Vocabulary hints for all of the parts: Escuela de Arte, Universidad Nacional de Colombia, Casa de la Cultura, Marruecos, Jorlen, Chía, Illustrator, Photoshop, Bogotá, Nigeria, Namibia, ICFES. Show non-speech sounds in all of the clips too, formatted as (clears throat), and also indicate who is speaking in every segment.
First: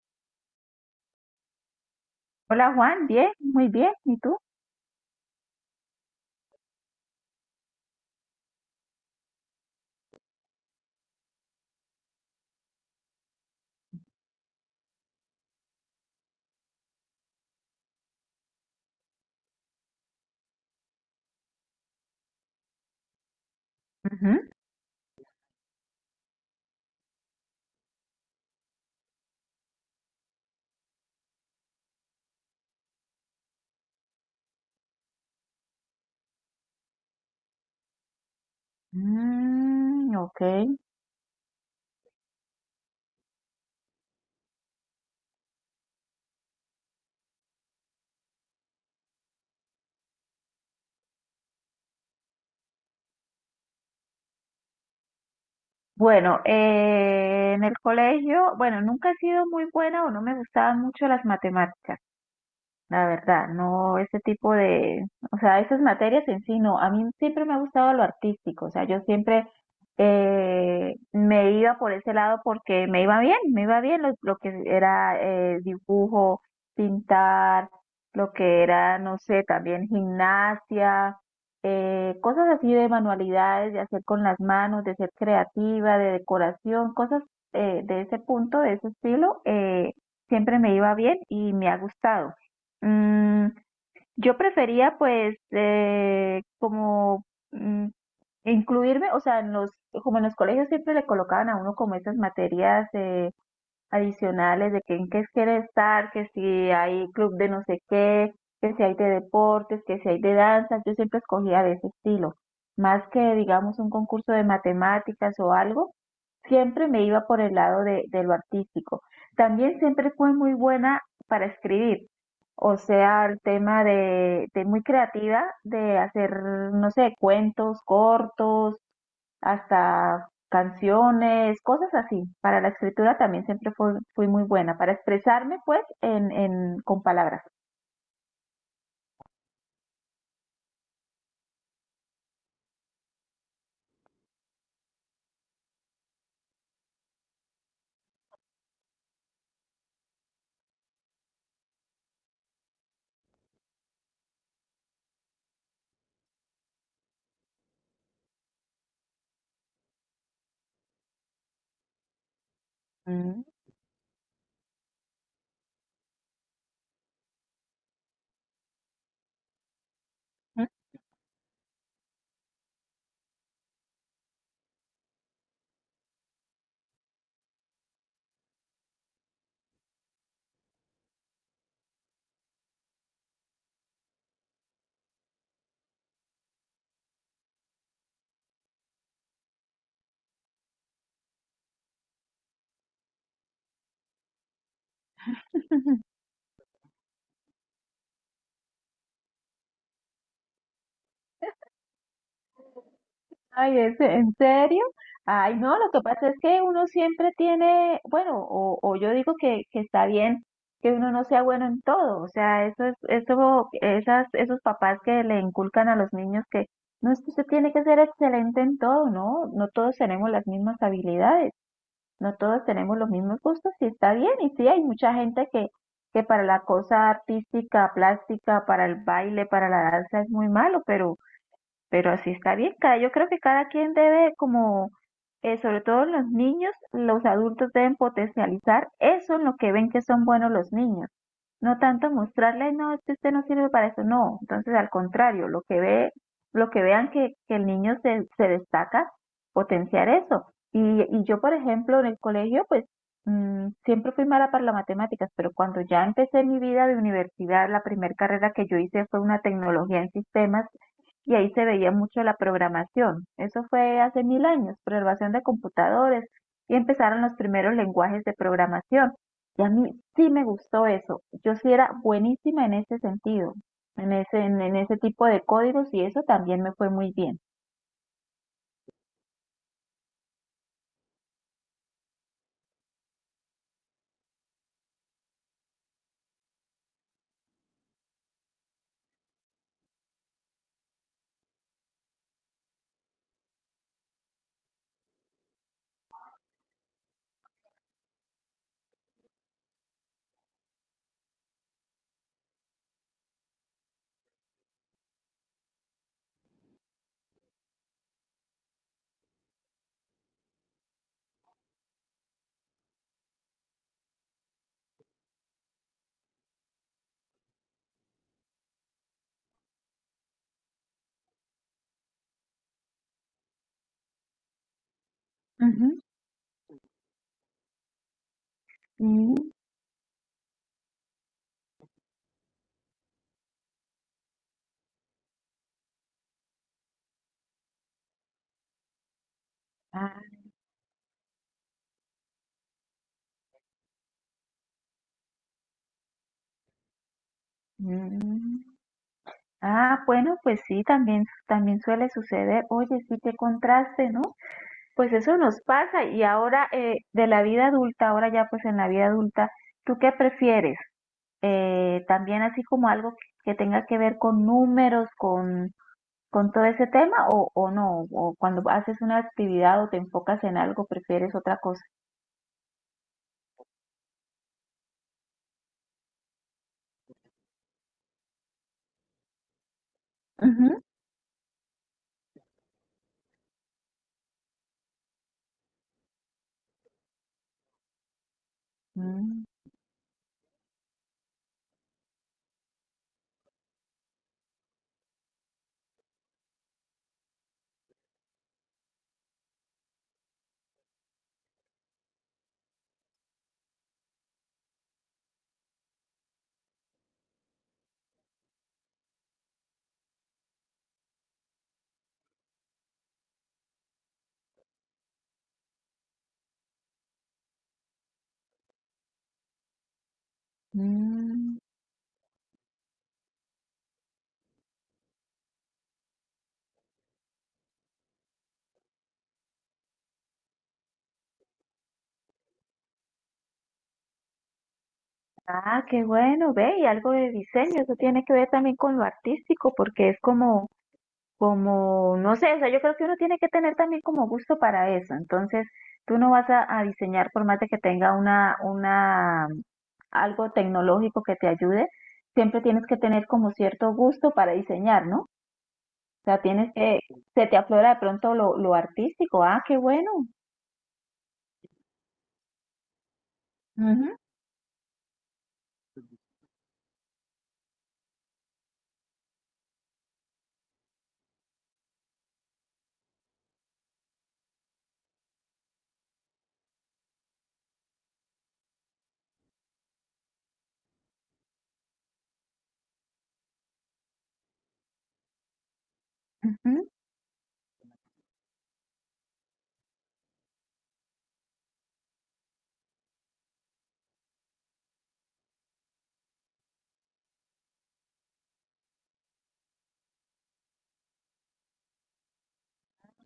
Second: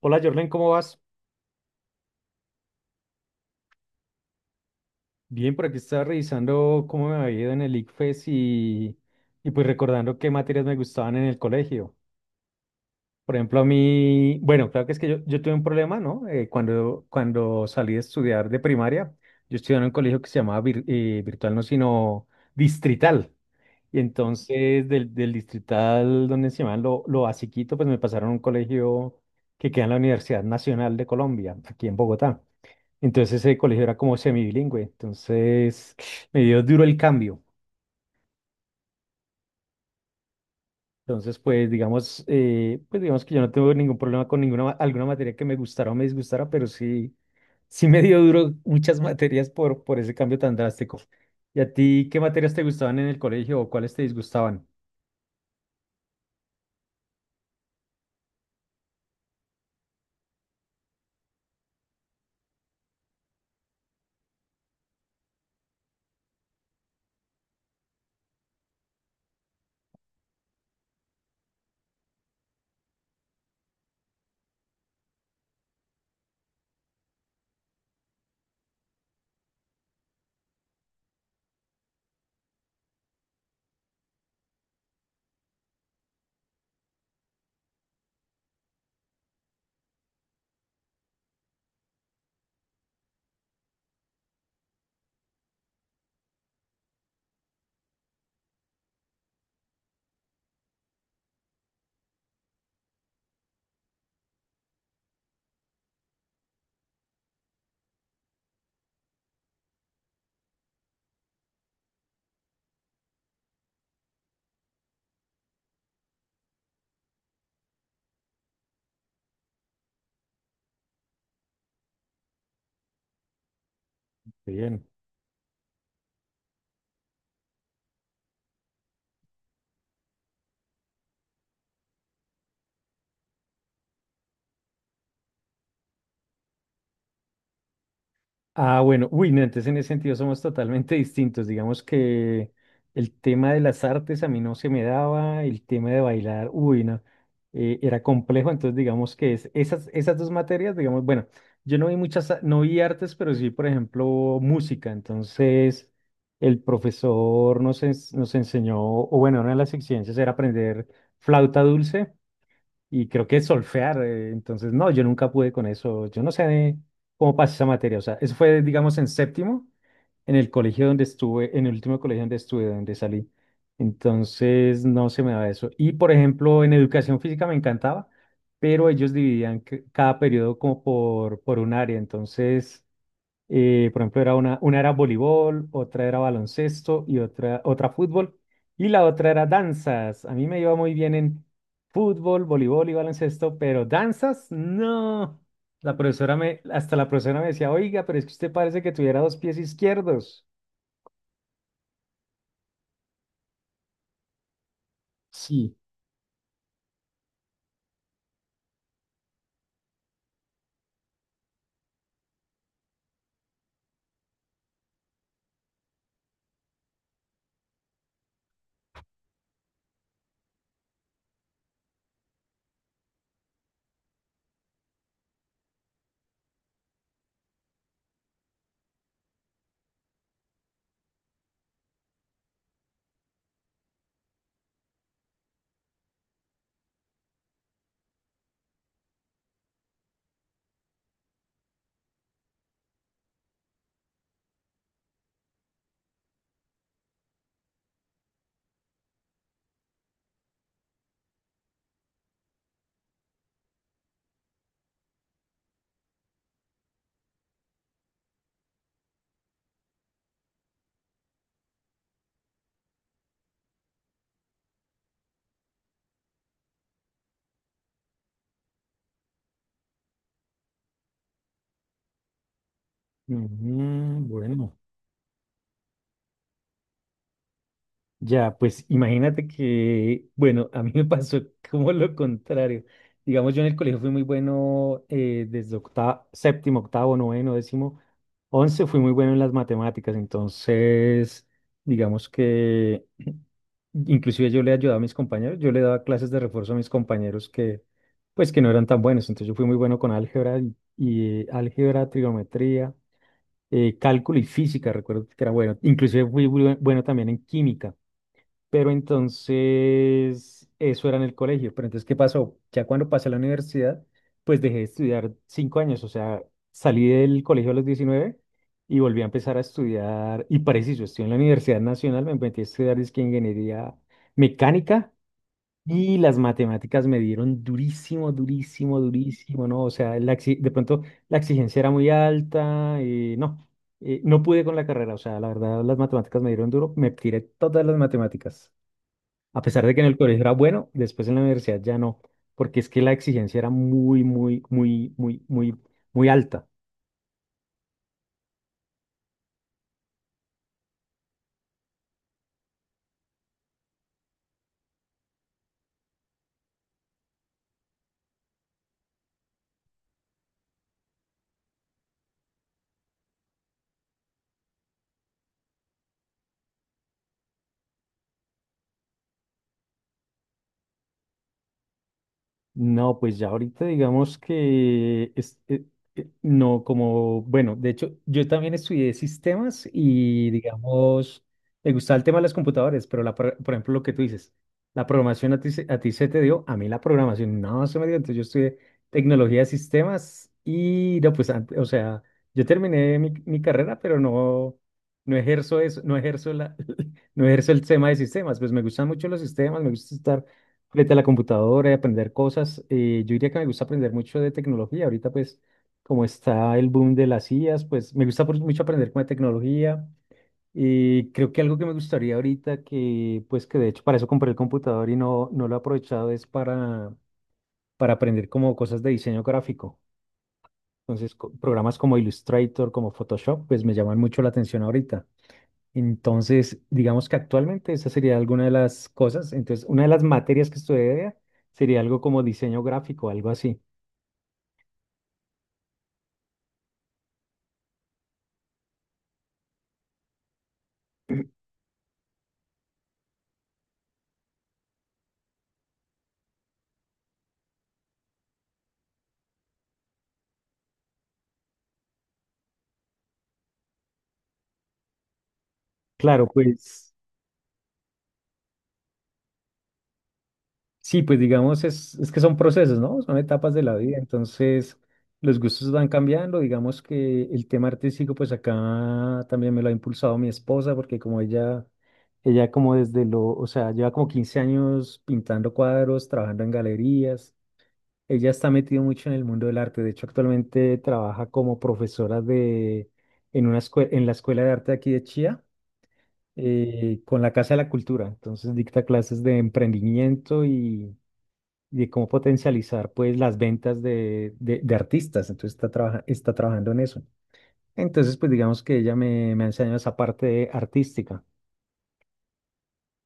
Speaker 1: Hola Jorlen, ¿cómo vas?
Speaker 2: Hola Juan, bien, muy bien. ¿Y tú?
Speaker 1: Bien, por aquí estaba revisando cómo me había ido en el ICFES y pues recordando qué materias me gustaban en el colegio. Por ejemplo, a mí, bueno, claro que es que yo tuve un problema, ¿no? Cuando salí de estudiar de primaria, yo estudiaba en un colegio que se llamaba virtual, no, sino distrital. Y
Speaker 2: Ujú.
Speaker 1: entonces del distrital donde se llamaban lo basiquito, pues me pasaron a un colegio que queda en la Universidad Nacional de Colombia, aquí en Bogotá. Entonces ese colegio era como semibilingüe, entonces (sniffs) me dio duro el cambio.
Speaker 2: Mm, ok.
Speaker 1: Entonces, pues digamos que yo no tengo ningún problema con ninguna alguna materia que me gustara o me disgustara, pero sí, sí me dio duro muchas materias por ese cambio tan drástico. ¿Y a ti qué materias te gustaban en el colegio o cuáles te disgustaban?
Speaker 2: Bueno, en el colegio, bueno, nunca he sido muy buena o no me gustaban mucho las matemáticas. La verdad, no ese tipo de, o sea, esas materias en sí, no, a mí siempre me ha gustado lo artístico, o sea, yo siempre me iba por ese lado porque me iba bien lo que era dibujo, pintar, lo que era, no sé, también gimnasia, cosas así de manualidades, de hacer con las manos, de ser creativa, de decoración, cosas de ese punto, de ese estilo, siempre me iba bien y me ha gustado. Mm, yo prefería pues como mm, incluirme, o sea, en los, como en los colegios siempre le colocaban a uno como esas materias adicionales de que en qué quieres estar, que si hay club de no sé qué, que si hay de deportes, que si hay de danza, yo siempre escogía de ese estilo. Más que, digamos, un concurso de matemáticas o algo, siempre me iba por el lado de, lo artístico. También siempre fue muy buena para escribir, o sea, el tema de, muy
Speaker 1: Bien.
Speaker 2: creativa, de hacer, no sé, cuentos cortos, hasta canciones, cosas así. Para la escritura también siempre fui, muy buena, para expresarme pues en, con palabras.
Speaker 1: Ah, bueno, uy, no, entonces en ese sentido somos totalmente (laughs) distintos. Digamos que el tema de las artes a mí no se me daba, el tema de bailar, uy, no, era complejo. Entonces, digamos que esas dos materias, digamos, bueno, yo no vi muchas, no vi artes, pero sí, por ejemplo, música. Entonces, el profesor nos enseñó, o bueno, una de las exigencias era aprender flauta dulce y creo que
Speaker 2: Mm.
Speaker 1: es solfear, entonces no, yo nunca pude con eso, yo no sé cómo pasé esa materia, o sea, eso fue, digamos, en séptimo, en el colegio donde estuve, en el último colegio donde estuve, donde salí, entonces no se me daba eso. Y, por ejemplo, en educación física me encantaba, pero ellos dividían cada periodo como por un área, entonces... Por ejemplo, era una era voleibol, otra era baloncesto y otra fútbol. Y la otra era danzas. A mí me iba muy bien en fútbol, voleibol y baloncesto, pero danzas, no. Hasta la profesora me decía, oiga, pero es que usted parece que tuviera dos pies izquierdos.
Speaker 2: Ay, ¿en serio? Ay,
Speaker 1: Sí.
Speaker 2: no, lo que pasa es que uno siempre tiene, bueno, o, yo digo que, está bien que uno no sea bueno en todo, o sea, eso es, eso, esas, esos papás que le inculcan a los niños que no es que usted tiene que ser excelente en todo, no, no todos tenemos las mismas habilidades, no todos tenemos los mismos gustos y está bien, y sí, hay mucha gente que, para la cosa artística, plástica, para el baile, para la danza es muy malo, pero así está bien, cada, yo creo que cada quien debe como, sobre todo los niños, los adultos deben potencializar eso en lo que ven que son buenos los niños. No tanto mostrarle, no, este usted no sirve para eso, no. Entonces, al contrario, lo que ve, lo que vean que, el niño se, destaca, potenciar eso. Y, y, yo, por ejemplo, en el colegio, pues siempre fui mala para las matemáticas, pero cuando ya empecé mi vida de universidad, la primera carrera que yo hice fue una tecnología en sistemas y ahí se veía mucho la programación. Eso fue hace mil años, programación de computadores y empezaron los primeros lenguajes de programación. Y a mí sí me gustó eso. Yo sí era buenísima en ese sentido, en
Speaker 1: Mm,
Speaker 2: ese,
Speaker 1: bueno.
Speaker 2: en ese tipo de códigos y eso también me fue muy bien.
Speaker 1: Ya, pues imagínate que, bueno, a mí me pasó (laughs) como lo contrario. Digamos, yo en el colegio fui muy bueno desde séptimo, octavo, noveno, décimo, once, fui muy bueno en las matemáticas. Entonces, digamos que (clears throat) inclusive yo le ayudaba a mis compañeros, yo le daba clases de refuerzo a mis compañeros que, pues, que no eran tan buenos. Entonces yo fui muy bueno con álgebra, trigonometría, cálculo y física, recuerdo que era bueno. Inclusive fui muy bueno también en química. Pero entonces, eso era en el colegio. Pero entonces, ¿qué pasó? Ya cuando pasé a la universidad, pues dejé de estudiar cinco años. O sea, salí del colegio a los 19 y volví a empezar a estudiar. Y preciso, estoy en la Universidad Nacional, me metí a estudiar dizque ingeniería mecánica
Speaker 2: Ujú,
Speaker 1: y las matemáticas me dieron durísimo, durísimo,
Speaker 2: sí.
Speaker 1: durísimo, ¿no? O sea, de pronto la exigencia era muy alta y no. No pude con la carrera, o sea, la verdad las matemáticas me dieron duro, me tiré todas las matemáticas. A pesar de que en el
Speaker 2: Ah,
Speaker 1: colegio era bueno, después en la universidad ya no, porque es que la exigencia era muy, muy, muy, muy, muy, muy alta.
Speaker 2: mm. Ah, bueno, pues sí, también, suele suceder. Oye, sí, qué contraste, ¿no? Pues eso nos pasa y ahora de la vida adulta, ahora ya pues en la vida adulta, ¿tú qué prefieres? También así como algo que tenga que ver con números, con todo ese tema ¿o no? ¿O cuando haces una actividad o te enfocas en algo, prefieres otra cosa?
Speaker 1: No, pues ya ahorita digamos que no como, bueno, de hecho yo también estudié sistemas y
Speaker 2: Ujú.
Speaker 1: digamos, me gustaba el tema de las computadoras, pero por ejemplo lo que tú dices, la programación a ti se te dio, a mí la programación no se me dio, entonces yo estudié
Speaker 2: Mm,
Speaker 1: tecnología de sistemas y no, pues, o sea, yo terminé mi carrera, pero no, no ejerzo eso, no ejerzo la, (laughs) no ejerzo el tema de sistemas, pues me gustan mucho los sistemas, me gusta estar frente a la computadora y aprender cosas. Yo diría que me gusta aprender mucho de tecnología. Ahorita, pues, como está el boom de las IAs, pues me gusta mucho aprender con la tecnología. Y creo que algo que me gustaría ahorita, que pues que de hecho para eso compré el computador y no, no lo he aprovechado, es para aprender como cosas de diseño gráfico. Entonces,
Speaker 2: mm.
Speaker 1: programas como Illustrator, como Photoshop, pues me llaman mucho la atención ahorita. Entonces, digamos que actualmente esa sería alguna de las cosas. Entonces, una de las materias que estudiaría sería algo como diseño gráfico, algo así.
Speaker 2: Ah, qué bueno, ve, y algo de diseño, eso tiene que ver también con lo artístico, porque es como, no sé, o sea, yo creo que uno tiene que tener también como gusto para eso. Entonces, tú no vas a, diseñar por más de que tenga una, algo tecnológico que te ayude, siempre tienes que tener como cierto gusto para diseñar, ¿no? O sea,
Speaker 1: Claro,
Speaker 2: tienes que,
Speaker 1: pues
Speaker 2: se te aflora de pronto lo, artístico. Ah, qué bueno.
Speaker 1: sí, pues digamos, es que son procesos, ¿no? Son etapas de la
Speaker 2: Ujú,
Speaker 1: vida. Entonces, los gustos van cambiando. Digamos que el tema artístico, pues acá también me lo ha impulsado mi esposa, porque como ella como desde lo, o sea, lleva como 15 años pintando cuadros, trabajando en galerías. Ella está metida mucho en el mundo del arte. De hecho, actualmente trabaja como profesora de, en una en la Escuela de Arte de aquí de Chía,
Speaker 2: ujú.
Speaker 1: con la Casa de la Cultura. Entonces, dicta clases de emprendimiento y de cómo potencializar, pues, las ventas de artistas. Entonces, está trabajando en eso. Entonces, pues, digamos que me ha enseñado esa parte artística.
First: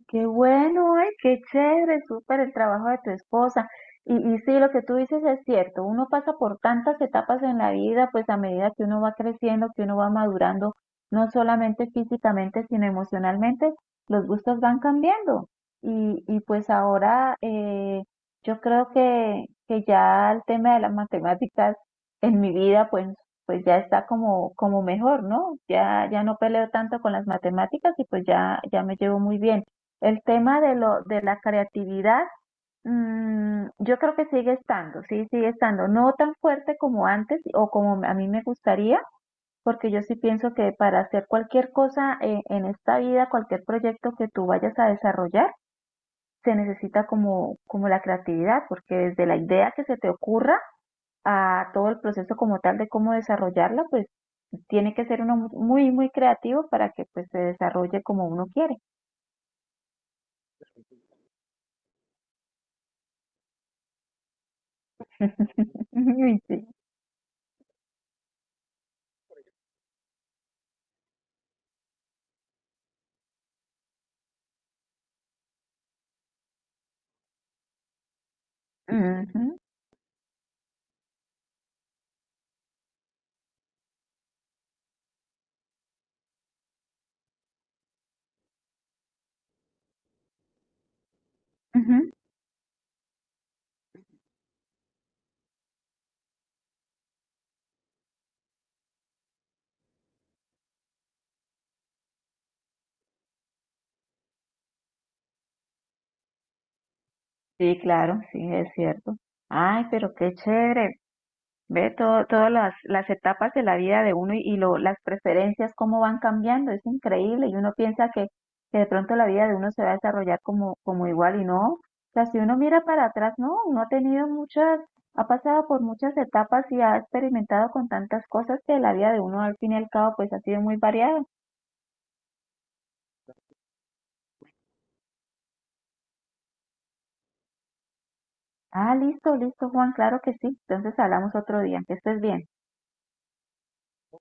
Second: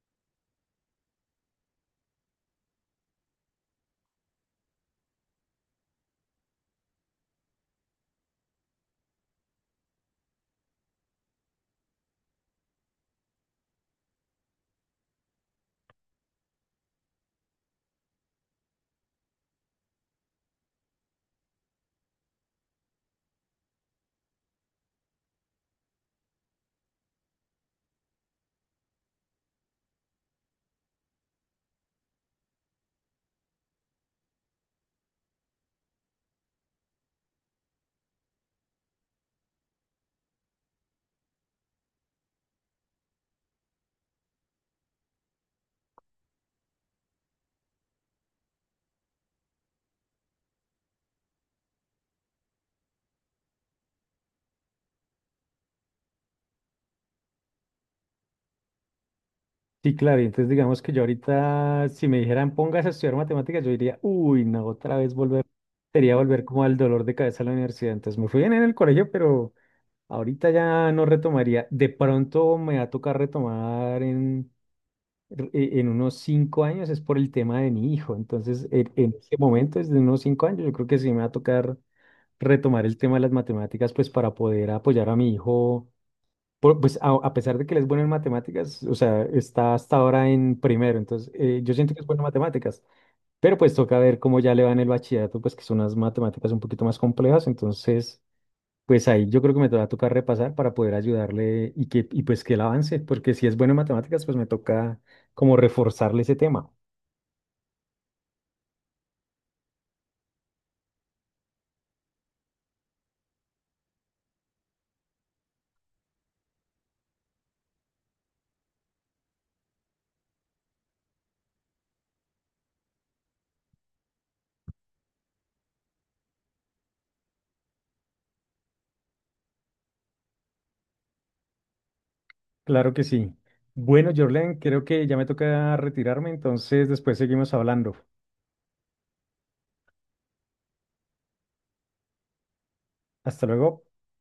Speaker 2: Qué bueno, ay, qué chévere, súper el trabajo de tu esposa. Y, sí, lo que tú dices es cierto, uno pasa por tantas etapas en la vida, pues a medida que uno va creciendo, que uno va madurando, no solamente físicamente, sino emocionalmente, los gustos van cambiando. Y pues ahora yo creo que, ya el tema de las matemáticas en mi vida, pues, ya está como, mejor, ¿no? Ya, ya no peleo tanto con las matemáticas y pues ya, ya me llevo muy bien. El tema de lo de la creatividad, yo creo que sigue estando, sí, sigue estando, no tan fuerte como antes o como a mí me gustaría, porque yo sí pienso que para hacer cualquier cosa en esta vida, cualquier proyecto que tú vayas a desarrollar, se necesita como, la creatividad, porque desde la idea que se te ocurra a todo el proceso como tal de cómo desarrollarla, pues tiene que ser uno muy, muy creativo para que pues se desarrolle como uno quiere.
Speaker 1: Sí, claro, y entonces digamos que yo ahorita, si me dijeran pongas a estudiar matemáticas, yo diría, uy, no, otra vez volver, sería
Speaker 2: (laughs)
Speaker 1: volver como
Speaker 2: Sí.
Speaker 1: al dolor de cabeza a la universidad. Entonces me fui bien en el colegio, pero ahorita ya no retomaría. De pronto me va a tocar retomar en unos cinco años, es por el tema de mi hijo. Entonces, en ese
Speaker 2: Ujú,
Speaker 1: momento, desde unos cinco años, yo creo que sí me va a tocar retomar el tema de las matemáticas, pues para poder apoyar a mi hijo pues a pesar de que él es bueno en matemáticas, o sea, está hasta ahora en primero, entonces yo siento que es
Speaker 2: ujú.
Speaker 1: bueno en matemáticas, pero pues toca ver cómo ya le va en el bachillerato, pues que son unas matemáticas un poquito más complejas, entonces pues ahí yo creo que me va a tocar repasar para poder ayudarle y que y pues que él avance, porque si es bueno en matemáticas, pues me toca como reforzarle ese tema.
Speaker 2: Sí, claro, sí, es cierto. Ay, pero qué chévere. Ve todas las, etapas de la vida de uno y las preferencias, cómo van cambiando. Es increíble. Y uno piensa que, de pronto la vida de uno se va a desarrollar como, igual y no. O sea, si uno mira para atrás, no, uno ha tenido muchas, ha pasado por muchas etapas y ha experimentado con tantas cosas que la vida de uno al fin y al cabo pues ha sido muy variada.
Speaker 1: Claro que sí. Bueno, Jorlen, creo que ya me toca retirarme, entonces después seguimos hablando.
Speaker 2: Ah, listo, listo, Juan, claro que sí. Entonces hablamos otro día. Que estés bien.
Speaker 1: Hasta luego.